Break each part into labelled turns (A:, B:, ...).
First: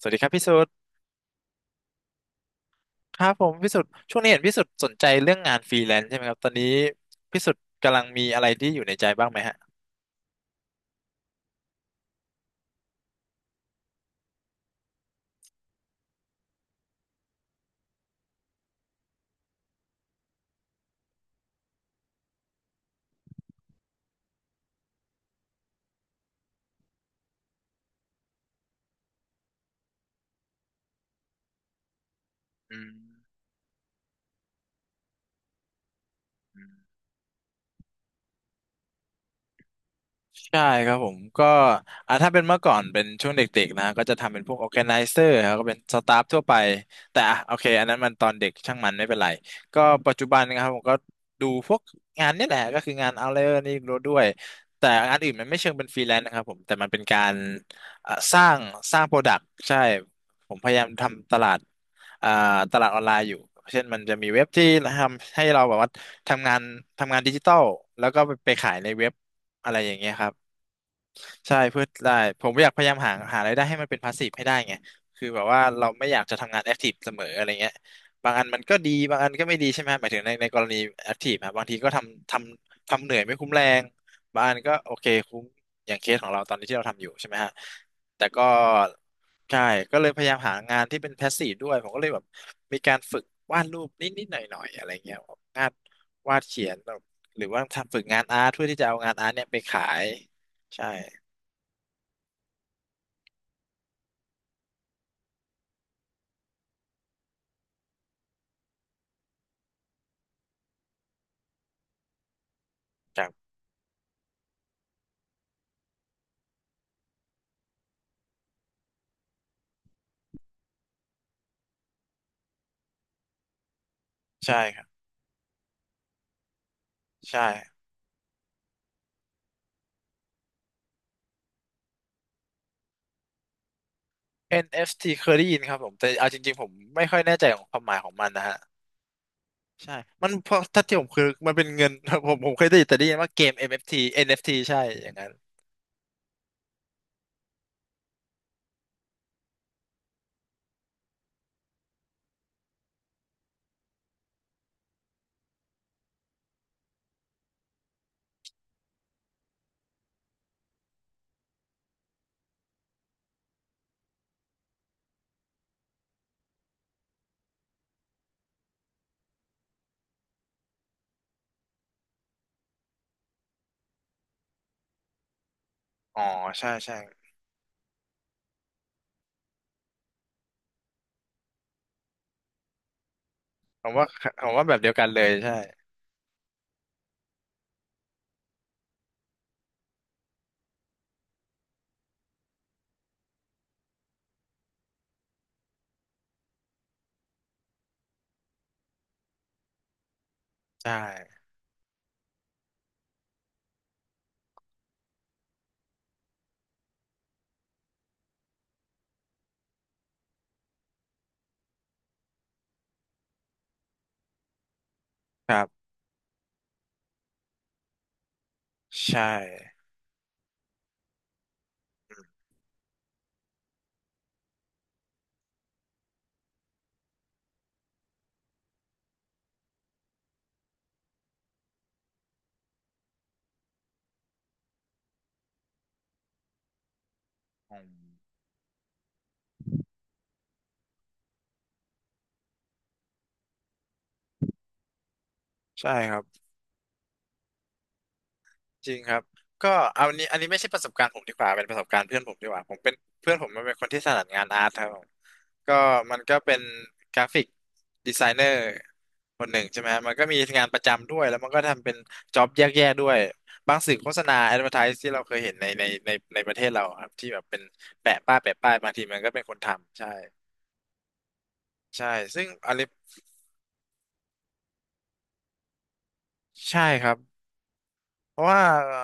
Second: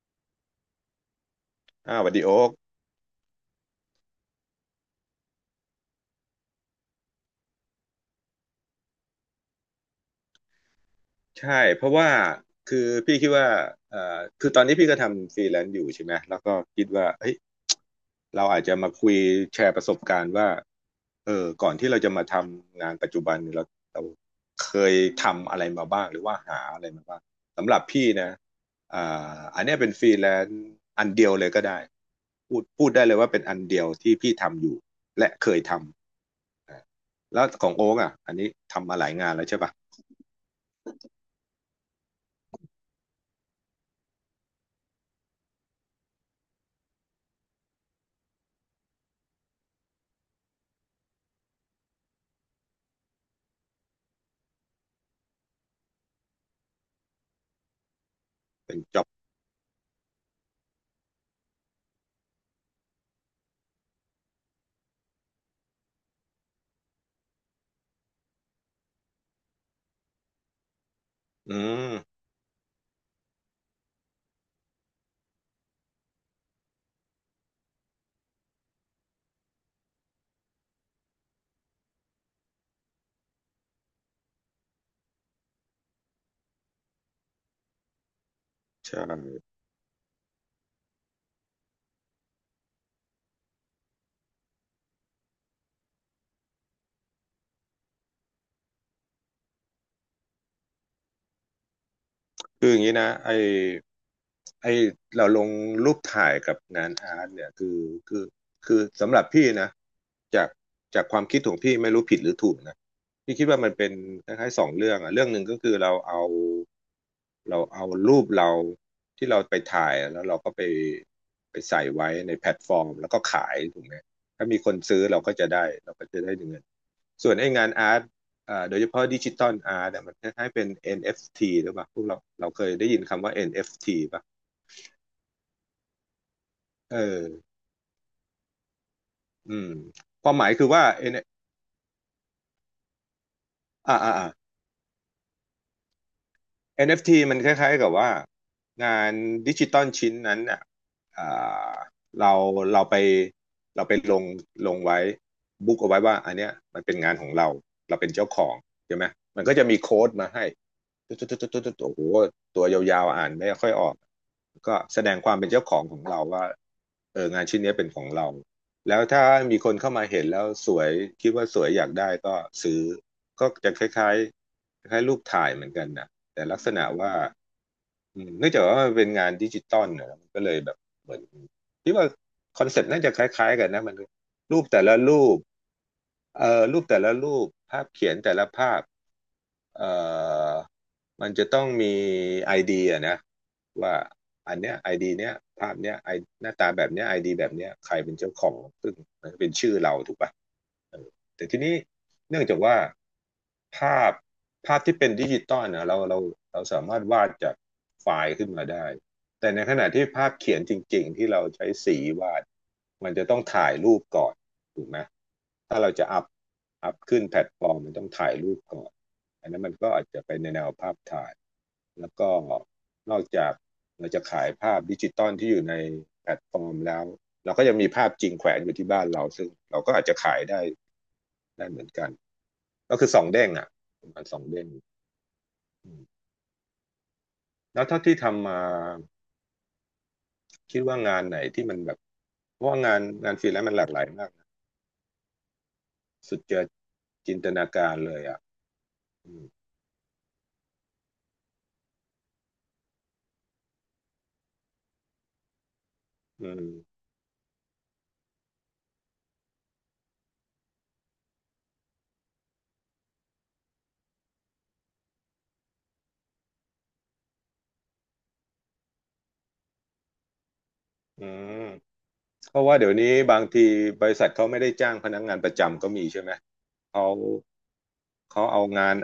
A: สวัสดีครับพี่สุด
B: อ่าสวัสดีโอ๊ก
A: ครับผมพี่สุดช่วงนี้เห็นพี่สุดสนใจเรื่องงานฟรีแลนซ์ใช่ไหมครับตอนนี้พี่สุดกำลังมีอะไรที่อยู่ในใจบ้างไหมฮะ
B: ใช่เพราะว่าคือพี่คิดว่าเอ่อคือตอนนี้พี่ก็ทำฟรีแลนซ์อยู่ใช่ไหมแล้วก็คิดว่าเฮ้ยเราอาจจะมาคุยแชร์ประสบการณ์ว่าเออก่อนที่เราจะมาทำงานปัจจุบันเนี่ยเราเคยทำอะไรมาบ้างหรือว่าหาอะไรมาบ้างสำหรับพี่นะอ่าอันเนี้ยเป็นฟรีแลนซ์อันเดียวเลยก็ได้พูด
A: อื
B: พูด
A: ม
B: ได้เลยว่าเป็นอันเดียวที่พี่ทำอยู่และเคยทำแล้วของโอ๊กอ่ะอันนี้ทำมาหลายงานแล้วใช่ปะ
A: ใช่ครับผมก็ถ้าเป็นเมื่อก่อนเป็นช่วงเด็กๆนะก็จะทำเป็นพวก organizer ครับก็เป็นสตาฟทั่วไปแต่อ่ะโอเคอันนั้นมันตอนเด็กช่างมันไม่เป็นไรก็ปัจจุบันนะครับผมก็ดูพวกงานนี่แหละก็คืองานเอาเลอรนี่รู้ด้วยแต่งานอื่นมันไม่เชิงเป็นฟรีแลนซ์นะครับผมแต่มันเป็นการอ่ะสร้าง
B: เป็น
A: ส
B: จ็
A: ร้าง
B: อบ
A: โปรดักต์ใช่ผมพยายามทำตลาดอ่าตลาดออนไลน์อยู่เช่นมันจะมีเว็บที่ทำให้เราแบบว่าทำงานดิจิตอลแล้วก็ไปขายในเว็บอะไรอย่างเงี้ยครับ
B: อื
A: ใช่เพื่อ
B: ม
A: ได้ผมอยากพยายามหาหารายได้ให้มันเป็นพาสซีฟให้ได้ไงคือแบบว่าเราไม่อยากจะทำงานแอคทีฟเสมออะไรเงี้ยบางอันมันก็ดีบางอันก็ไม่ดีใช่ไหมหมายถึงในกรณีแอคทีฟอะบางทีก็ทำทำเหนื่อยไม่คุ้มแรงบางอันก็โอเคคุ้มอย่างเคสของเราตอนนี้ที่เราทำอยู่ใช่ไหมฮะแต่ก็
B: ใช่
A: ใช่ก็เลยพยายามหางานที่เป็นพาสซีฟด้วยผมก็เลยแบบมีการฝึกวาดรูปนิดๆหน่อยๆอะไรเงี้ยงานวาดเขียนหรือว่าทำฝึกงานอาร์ตเพื่อที่จะเอางานอาร์ตเนี่ยไปขายใช่
B: คืออย่างนี้นะไอไอเราลงรูปถ่ายกับงานอาร์ตเนี่ยคือคือสำหรับพี่นะจากจากความคิดของพี่ไม่รู้ผิดหรือถูกนะ
A: จาก
B: พี่คิดว่ามันเป็นคล้ายๆสองเรื่องอะเรื่องหนึ่งก็คือเราเอาเอารูปเราที่เราไปถ่ายแล้วเราก็ไปใส่ไว้ในแพลตฟอร์มแล้วก็ขายถูกไหมถ้า
A: ใช่
B: มีคน
A: ครับ
B: ซื้อเราก็จะได้เราก็จะได้เงิน ส่วน
A: ใช่
B: ไอ้งานอาร์ตเโดยเฉพาะดิจิตอลอาร์ตเนี่ยมันคล้ายๆเป็น NFT หรือเปล่า พวกเราเราเคยได้ยินคำว่า NFT ป่ะ
A: NFT เอฟทีเคยได้ยินครับผมแต่เอาจริงๆผม
B: เอ
A: ไม่ค่อย
B: อ
A: แน่ใจของความหมายของมันนะฮะ
B: อืม
A: ใช่
B: ค
A: มัน
B: วามหมา
A: เพ
B: ย
A: ราะ
B: คือ
A: ถ้า
B: ว่า
A: ที่ผ
B: เ
A: มคือมันเป็นเงิน ผมเคยได้ยินแต่ได้ยินว่าเกม
B: อ
A: NFT NFT ใช่อย่างนั้น
B: NFT มันคล้ายๆกับว่างานดิจิตอลชิ้นนั้นอ่ะอ่าเราเราไปเราไปลงไว้บุ๊กเอาไว้ว่าอันเนี้ยมันเป็นงานของเราเราเป็นเจ้าของใช่ไหมมันก็จะมีโค้ดมาให้ตุ๊ดตุ๊ดตุ๊ดตุ๊ดตุ๊ดโอ้โหตัวยาวๆอ่านไม่ค่อยออกก็แสดงความเป็นเจ้าของของเราว่าเอองานชิ้นเนี้ยเป็นของเราแล้วถ้ามีคนเข้ามาเห็นแล้วสวยคิดว่าสวยอยากได้ก็ซื้อก็จะคล้ายๆคล้ายๆรูปถ่ายเหมือนกันนะ
A: อ๋อ
B: แต่ลัก
A: ใช่
B: ษณะ
A: ใช่
B: ว่าอืมเนื่องจากว่ามันเป็นงานดิจิตอลนะมันก็เลยแบบเหมือนที่ว่าคอนเซ็ปต์น่าจะคล้ายๆกันนะ
A: ผม
B: มัน
A: ว่าผม
B: รู
A: ว่า
B: ป
A: แบบ
B: แต่
A: เดีย
B: ละ
A: วกันเล
B: รู
A: ย
B: ป
A: ใช่
B: รูปแต่ละรูปภาพเขียนแต่ละภาพเอ่อมันจะต้องมีไอดีอะนะว่าอันเนี้ยไอดีเนี้ยภาพเนี้ยไอหน้าตาแบบเนี้ยไอดีแบบเนี้ยใครเป็นเจ้าของซึ่งมันก็เป็นชื่อเราถูกป่ะ
A: ใช
B: เออ
A: ่
B: แต่ทีนี้เนื่องจากว่าภาพภาพที่เป็นดิจิตอลนะเราสามารถวาดจากไฟล์ขึ้นมาได้แต่ในขณะที่ภาพเขียนจริงๆที่เราใช้สีวาดมันจะต้องถ่ายรูปก่อน ถูกไหม
A: ครั
B: ถ้า
A: บ
B: เราจะอัพขึ้นแพลตฟอร์มมันต้องถ่ายรูปก่อน
A: ใช่
B: อันนั้นมันก็อาจจะไปในแนวภาพถ่ายแล้วก็นอกจากเราจะขายภาพดิจิตอลที่อยู่ในแพลตฟอร์มแล้วเราก็ยังมีภาพจริงแขวนอยู่ที่บ้านเราซึ่งเราก็อาจจะขายได้ได้เหมือนกันก็คือสองเด้งอ่ะประมาณสองเด้ง
A: อื
B: แล้วเท่าที่
A: ม
B: ทำมาคิดว่างานไหนที่มันแบบเพราะว่างานฟรีแลนซ์มันหลากหลายมากนะ
A: ใช่ครับ
B: สุดจะจินตนาการเลยอ่ะ
A: จริงครับก็เอาอันนี้ไม่ใช่ประสบการณ์ผมดีกว่าเป็นประสบการณ์เพื่อนผมดีกว่าผมเป็นเพื่อนผมมันเป็นคนที่ถนัดงานอาร์ตครับผมก็มันก็
B: อื
A: เป็น
B: ม
A: กราฟิกดีไซเนอร์คนหนึ่งใช่ไหมฮะมันก็มีงานประจำด้วยแล้วมันก็ทำเป็นจ็อบแยกๆด้วยบางสื่อโฆษณาแอดเวอร์ไทซ์ที่เราเคยเห็นในในประเทศเราครับที่แบบเป็นแปะป้ายบางทีมันก็เป็นคนทำใช่
B: อืม
A: ใช่ซึ่ง
B: เพราะ
A: อัน
B: ว่า
A: นี้
B: เดี๋ยวนี้บางทีบริษัทเขาไม่ได้จ้างพนักงานประจำก็มีใช่ไหม
A: ใช่ค
B: เขา
A: รับเพ
B: เขา
A: ราะว่า
B: เอางาน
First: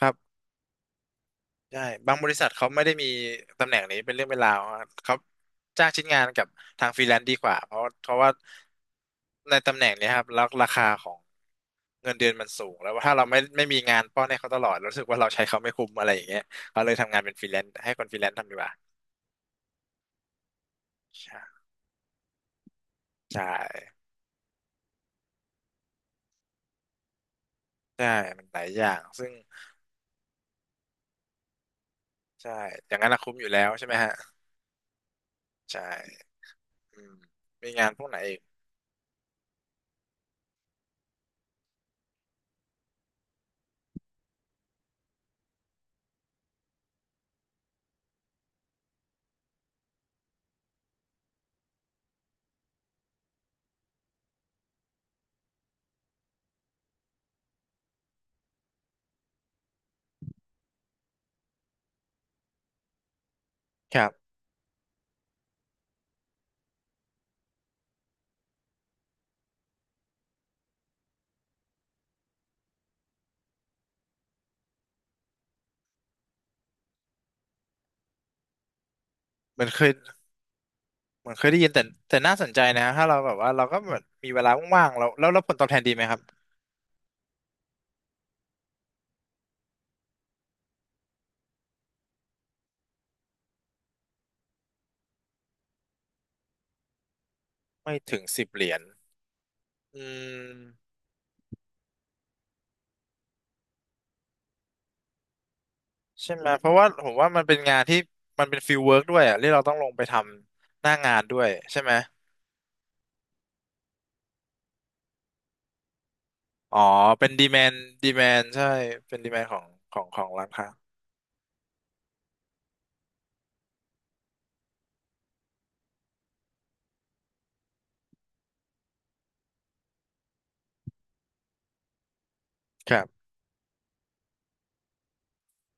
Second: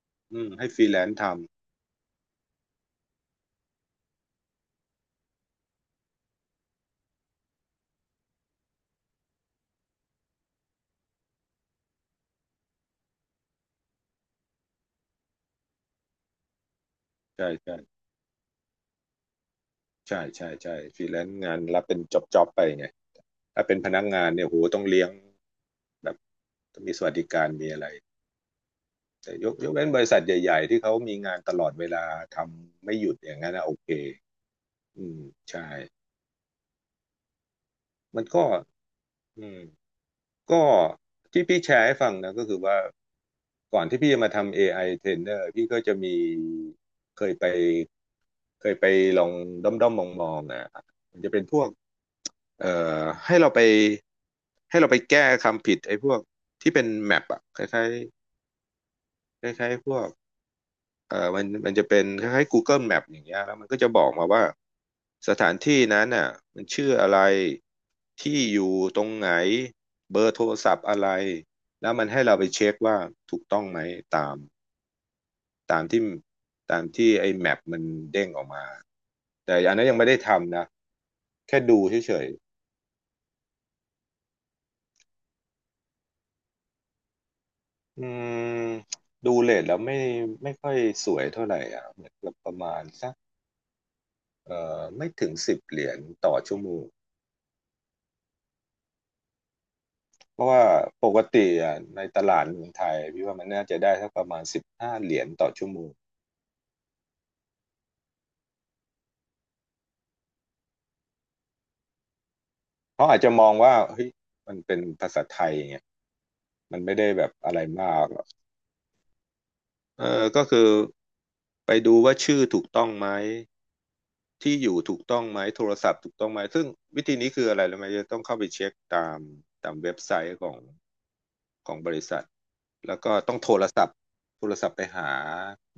A: ครับ
B: อืมให้ฟรีแลนซ์ทำ
A: ใช่บางบริษัทเขาไม่ได้มีตำแหน่งนี้เป็นเรื่องเป็นราวอะเขาจ้างชิ้นงานกับทางฟรีแลนซ์ดีกว่าเพราะเพราะว่าในตำแหน่งเนี้ยครับแล้วราคาของเงินเดือนมันสูงแล้วถ้าเราไม่มีงานป้อนให้เขาตลอดรู้สึกว่าเราใช้เขาไม่คุ้มอะไรอย่างเงี้ยเขาเลยทำงานเป็นฟรี
B: ใช่
A: แลนซ์
B: ใช่
A: ให้คนฟรีแลนซ์ทำดีกว่า
B: ใช่ใช่ฟรีแลนซ์งา
A: ใช่
B: นรับเป็นจ็อบไปไง
A: ใช่
B: ถ้าเป็นพนักงานเนี่ยโหต้องเลี้ยงแบบต้องมีสวัสดิการมีอะไร
A: ใช่มันหลายอย่างซึ่ง
B: แต่ยกเว้นบริษัทใหญ่ๆที่เขามีงานตลอดเวลาท
A: ใช่
B: ำ
A: อ
B: ไม่
A: ย่าง
B: ห
A: นั้น
B: ยุด
A: ละ
B: อ
A: คุ้ม
B: ย่าง
A: อยู่
B: นั้น
A: แล้
B: นะ
A: ว
B: โอ
A: ใช่
B: เค
A: ไหมฮะ
B: อืมใช่
A: ใช่อืมมีงานพวกไหน
B: มัน
A: อีก
B: ก็อืม ก็ที่พี่แชร์ให้ฟังนะก็คือว่าก่อนที่พี่จะมาทำ AI trainer พี่ก็จะมีเคยไปเคยไปลองด้อมด้อมมองมองๆนะมันจะเป็นพวกเอ่อให้เราไปให้เราไปแก้คำผิดไอ้พวกที่เป็นแมปอะคล้ายๆคล้ายๆพวก มันจะเป็นคล้ายๆ Google Map อย่างเงี้ยแล้วมันก็จะ
A: ค
B: บ
A: รั
B: อกมา
A: บ
B: ว่าสถานที่นั้นน่ะมันชื่ออะไรที่อยู่ตรงไหนเบอร์โทรศัพท์อะไร แล้วมันให้เราไปเช็คว่าถูกต้องไหมตามตามที่ตามที่ไอ้แมปมันเด้งออกมาแต่
A: มัน
B: อัน
A: เค
B: นั้น
A: ย
B: ยังไม่ได้ทำนะ
A: เหมือนเคยได้
B: แค่
A: ยิน
B: ดู
A: แต่
B: เฉ
A: แต่
B: ย
A: น่าสนใจนะถ้าเราแบบว่าเราก็เหมือนมีเวลาว่างๆเราแล้วแล้วผลตอบแทนดีไหมครับ
B: ๆอืมดูเรทแล้วไม่ค่อยสวยเท่าไหร่อ่ะเหมือนกับประมาณสักไม่ถึง10 เหรียญต่อชั่วโมง
A: ไม่ถึงสิบเหรียญอื
B: เพราะว่า
A: ม
B: ปกติอ่ะในตลาดเมืองไทยพี่ว่ามันน่าจะได้สักประมาณสิบห้าเหรียญต่อชั่วโมง
A: ใช่ไหมเพราะว่าผมว่ามันเป็นงานที่มันเป็นฟิลเวิร์กด้วยอ่ะที่เราต้องลงไปทำหน้างานด้วยใช่ไหม
B: เขาอาจจะมองว่าเฮ้ยมันเป็นภาษาไทยไง
A: อ๋
B: มั
A: อ
B: นไม่ได้แบ
A: เป็น
B: บ
A: ดี
B: อะ
A: แม
B: ไร
A: น
B: มาก
A: ดี
B: หร
A: แม
B: อก
A: นใช่เป็นดีแมนของ
B: เอ
A: ขอ
B: อ
A: ง
B: ก็
A: ร้าน
B: คือ
A: ค้า
B: ไปดูว่าชื่อถูกต้องไหมที่อยู่ถูกต้องไหมโทรศัพท์ถูกต้องไหมซึ่งวิธีนี้คืออะไรรู้ไหมจะต้องเข้าไปเช็คตามเว็บไซต์ของบริษัท
A: ค
B: แล้
A: รั
B: วก็
A: บ
B: ต้องโทรศัพท์โทรศัพท์ไปหา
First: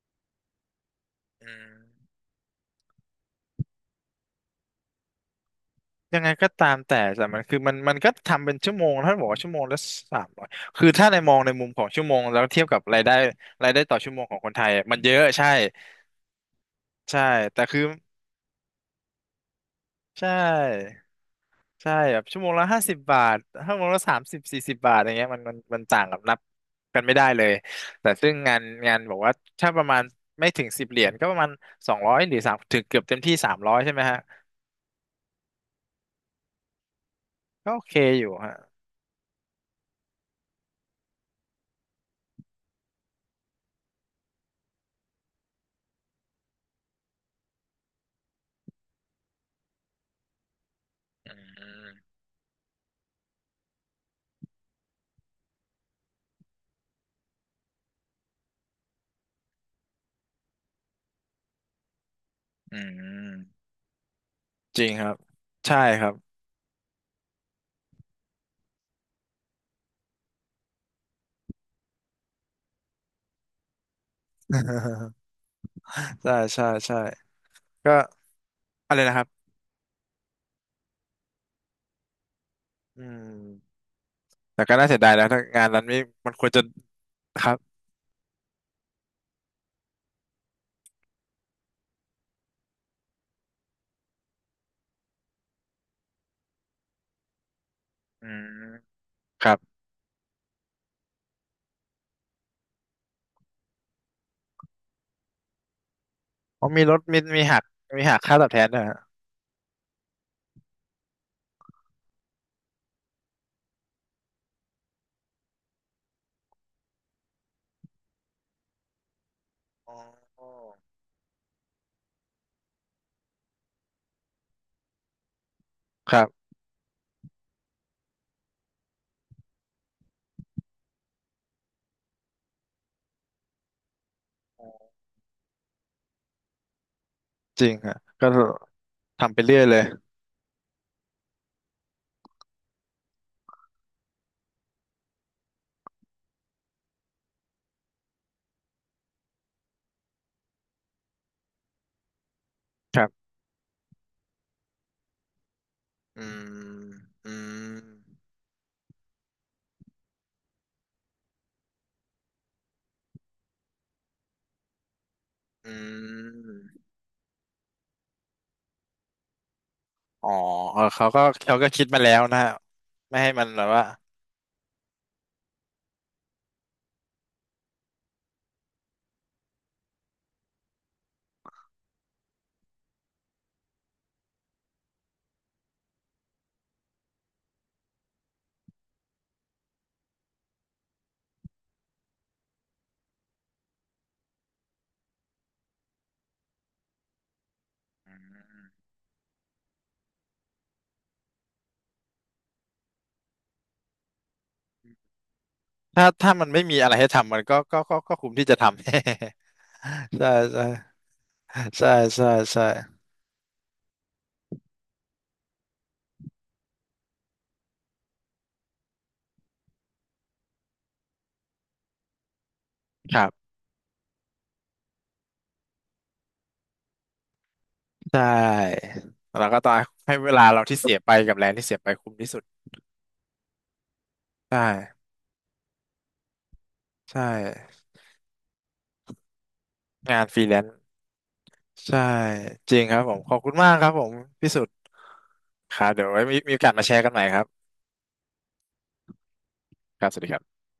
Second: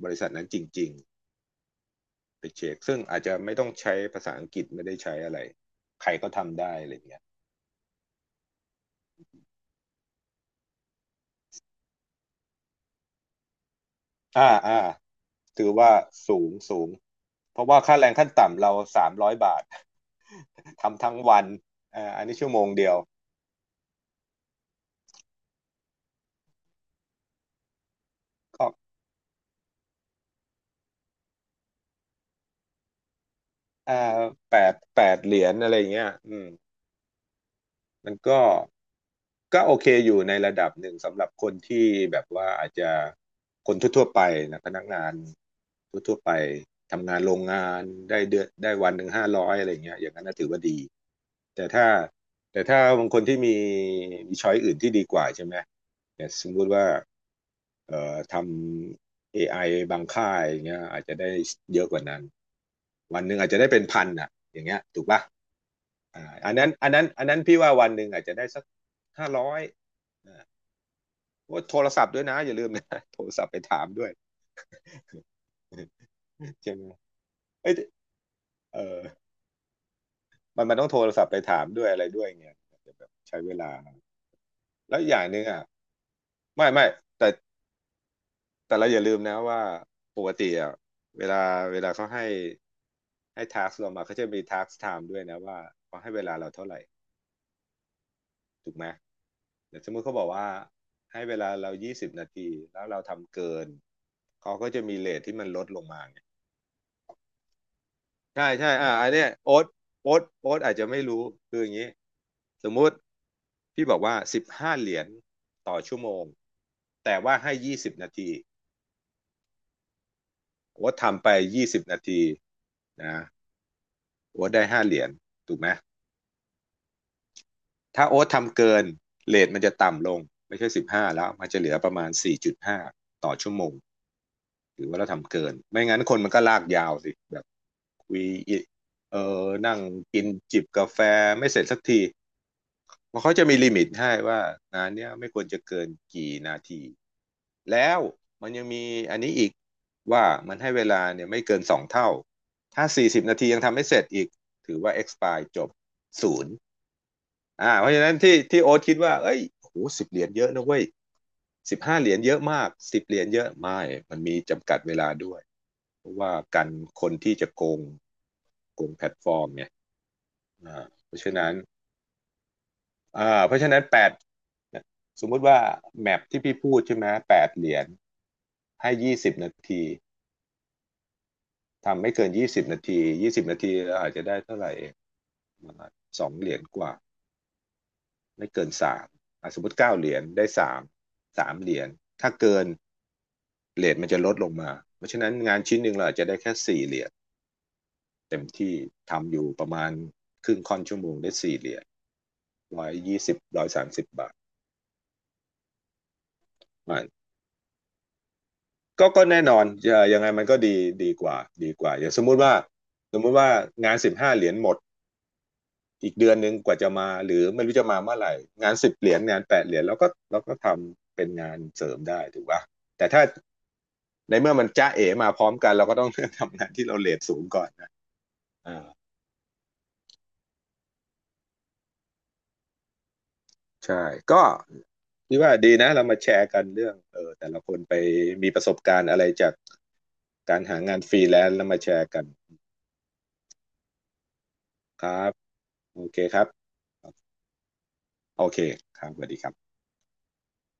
B: บริษัทนั้นจริง
A: อืม
B: ไปเช็คซึ่งอาจจะไม่ต้องใช้ภาษาอังกฤษไม่ได้ใช้อะไรใคร
A: ยัง
B: ก็
A: ไงก็
B: ทำ
A: ตา
B: ได้
A: ม
B: อะไร
A: แต่
B: เงี้
A: แต่
B: ย
A: มันคือมันก็ทำเป็นชั่วโมงถ้าบอกว่าชั่วโมงละสามร้อยคือถ้าในมองในมุมของชั่วโมงแล้วเทียบกับรายได้ต่อชั่วโมงของค
B: อ่า
A: นไทย
B: อ่า
A: มันเยอะใช่
B: ถือว่าสูง
A: ใช่
B: เพ
A: แต่
B: ราะว่า
A: คือ
B: ค่าแรงขั้นต่ำเราสามร้อยบาท
A: ใช ่
B: ทำทั้งวัน
A: ใช่
B: อ่า
A: แบ
B: อั
A: บ
B: นนี้
A: ชั่วโม
B: ชั่ว
A: ง
B: โม
A: ละ
B: ง
A: ห้า
B: เดีย
A: สิ
B: ว
A: บบาทชั่วโมงละสามสิบสี่สิบบาทอย่างเงี้ยมันต่างกับนับกันไม่ได้เลยแต่ซึ่งงาน
B: ก็
A: บอกว่าถ้าประมาณไม่ถึงสิบเหรียญก็ประมาณสองร้อยหรือสามถึงเกือบเต็มที่สามร้อยใช่
B: อ่า
A: ไหมฮะ
B: แปดเหรียญอะไรเงี้ยอืม
A: ก็โอเค
B: มัน
A: อยู่
B: ก็
A: ฮะ
B: โอเคอยู่ในระดับหนึ่งสำหรับคนที่แบบว่าอาจจะคนทั่วๆไปนะพนักงานทั่วๆไปทำงานโรงงานได้เดือนได้วันหนึ่งห้าร้อยอะไรเงี้ยอย่างนั้นน่ะถือว่าดี
A: อื
B: แต่ถ้า
A: ม
B: แต่ถ้าบางคนที่มีช้อยอื่นที่ดีกว่าใช่ไหมแต่สมมุติว่าทำ AI บางค่ายอย่างเงี้ยอาจจะได้เยอะกว่านั้น
A: อื
B: วันหนึ่งอาจจะ
A: ม
B: ได้เป็นพันอ่ะอย่างเงี้
A: จ
B: ย
A: ริง
B: ถู
A: ค
B: ก
A: รับ
B: ป่ะ
A: ใช่ครับ
B: อ่าอันนั้นพี่ว่าวันหนึ่งอาจจะได้สักห้าร้อยว่าโทรศัพท์ด้วยนะอย่าลืมนะ โทรศัพท์ไปถามด้วย
A: ใช่ ใช่
B: ใช่ไหม
A: ใช่
B: เอ้ย
A: ก็
B: เอ
A: อะไร
B: อ
A: นะครับ
B: มันต้องโทรศัพท์ไปถามด้วยอะไรด้วยเงี้ยอาจจะ
A: อื
B: แบบใช้เวลา
A: มแต่ก็น่าเสี
B: แล้
A: ย
B: ว
A: ดาย
B: อ
A: แล้
B: ย่าง
A: ว
B: ห
A: ถ้า
B: นึ่งอ่ะ
A: งานนั้นไม่มันควรจะ
B: ไม่แต่
A: ครับ
B: แต่เราอย่าลืมนะว่าปกติอ่ะเวลาเวลาเขาให้ทักเรามาเขาจะมีทักไทม์ด้วยนะว่าเขาให้เวลาเราเท่าไหร่
A: อืม
B: ถูกไหม
A: ครับ
B: เดี๋ยวสมมติเขาบอกว่าให้เวลาเรายี่สิบนาทีแล้วเราทำเกินเขาก็จะมีเรทที่มันลดลงมาไง
A: อ๋อมีลดมีหักมีหักค่าตอบแทน
B: ใช่
A: ด้วย
B: อ่า
A: ฮะ
B: อันเนี้ยโอ๊ตอาจจะไม่รู้คืออย่างนี้สมมุติพี่บอกว่าสิบห้าเหรียญต่อชั่วโมงแต่ว่าให้ยี่สิบนาที
A: อ๋อ
B: โอ๊ตทำไปยี่สิบนาทีนะ โอ๊ตได้ห้าเหรียญถูกไหม
A: ครับ
B: ถ้าโอ๊ตทำเกินเรทมันจะต่ำลงไม่ใช่สิบห้าแล้วมันจะเหลือประมาณสี่จุดห้าต่อชั่วโมงหรือว่าเราทำเกินไม่งั้นคนมันก็ลากยาวสิแบบ
A: จริงฮะ
B: คุย
A: ก็
B: อเอ
A: ทำไป
B: อ
A: เรื่อยเล
B: นั่ง
A: ย
B: กินจิบกาแฟไม่เสร็จสักทีเพราะเขาจะมีลิมิตให้ว่างานเนี้ยไม่ควรจะเกินกี่นาทีแล้วมันยังมีอันนี้อีกว่ามันให้เวลาเนี่ยไม่เกินสองเท่าถ้า
A: ครั
B: สี่สิ
A: บ
B: บนาทียังทำไม่เสร็จอีกถือว่า expire จบ
A: อื
B: ศูนย์
A: มอื
B: อ่า
A: ม
B: เพราะฉะนั้นที่โอ๊ตคิดว่าเอ้ยโอ้โหสิบเหรียญเยอะนะเว้ยสิบห้าเหรียญเยอะมากสิบเหรียญเยอะไม่มันมีจำกัดเวลาด้วย
A: อื
B: เพราะว่า
A: ม
B: กันคนที่จะโกงโกงแพลตฟอร์มเนี่ย
A: อ๋อ
B: อ่า
A: เออเขา
B: เพ
A: ก็
B: ราะฉะนั้น
A: คิดมาแล้วนะฮะไม่
B: อ่า
A: ให้มัน
B: เพ
A: แบ
B: ราะฉะ
A: บ
B: นั้
A: ว่า
B: นแปดสมมุติว่าแมปที่พี่พูดใช่ไหมแปดเหรียญให้ยี่สิบนาที ทำไม่เกินยี่สิบนาทีเราอาจจะได้เท่าไหร่เองสองเหรียญกว่าไม่เกินสามสมมติเก้าเหรียญได้สามเหรียญถ้าเกิน เรทมันจะลดลงมาเพราะฉะนั้นงานชิ้นหนึ่งเราอาจจะได้แค่สี่เหรียญเต็มที่ทำอยู่ประมาณครึ่งค่อนชั่วโมงได้สี่เหรียญร้อยยี่สิบร้อยสามสิบบาท
A: ถ้ามันไม่มีอะไร
B: มัน
A: ให้ทำมันก็คุ้มที่จะทำ
B: ก็แน่นอน ยัง
A: ใช่
B: ไงมันก็
A: ใช่
B: ดีดีกว่าดีก
A: ใช่
B: ว่าอย่างสม
A: ใช่
B: มุติว่า
A: ใช่
B: สมมุติว่างานสิบห้าเหรียญหมดอีกเดือนหนึ่งกว่าจะมาหรือไม่รู้จะมาเมื่อไหร่งานสิบเหรียญงานแปดเหรียญเราก็ทำเป็นงานเสริมได้ถูกป่ะแต่
A: ค
B: ถ้า
A: รับ
B: ในเมื่อมันจ้าเอ๋มาพร้อมกันเราก็ต้อง ทำงานที่เราเรทสูงก่อนนะ
A: ใช
B: อ่า
A: ่แล้วก็ต้องให้เวลาเราที่เสียไปกับแรงที่เสียไปคุ้มที่สุด
B: ใช่ ก็
A: ใช่
B: พี่ว่าดีนะเรามาแชร์กันเรื่องเอ
A: ใช่
B: อแต่ละคนไปมีประสบการณ์อะไรจาก
A: งานฟรีแล
B: การ
A: นซ์
B: หางานฟรีแลนซ์แล้วมาแช
A: ใช่
B: ร์กัน
A: จริงครับผมขอบคุณมากครับผมพี่สุด
B: ครับ
A: ครับ
B: โอ
A: เดี๋ยว
B: เค
A: ไว้มี
B: ครับ
A: โอกาสมาแชร์กันใหม่ครับ
B: โอเคครับสวัสดีครับ
A: ครับสวัสดีครับ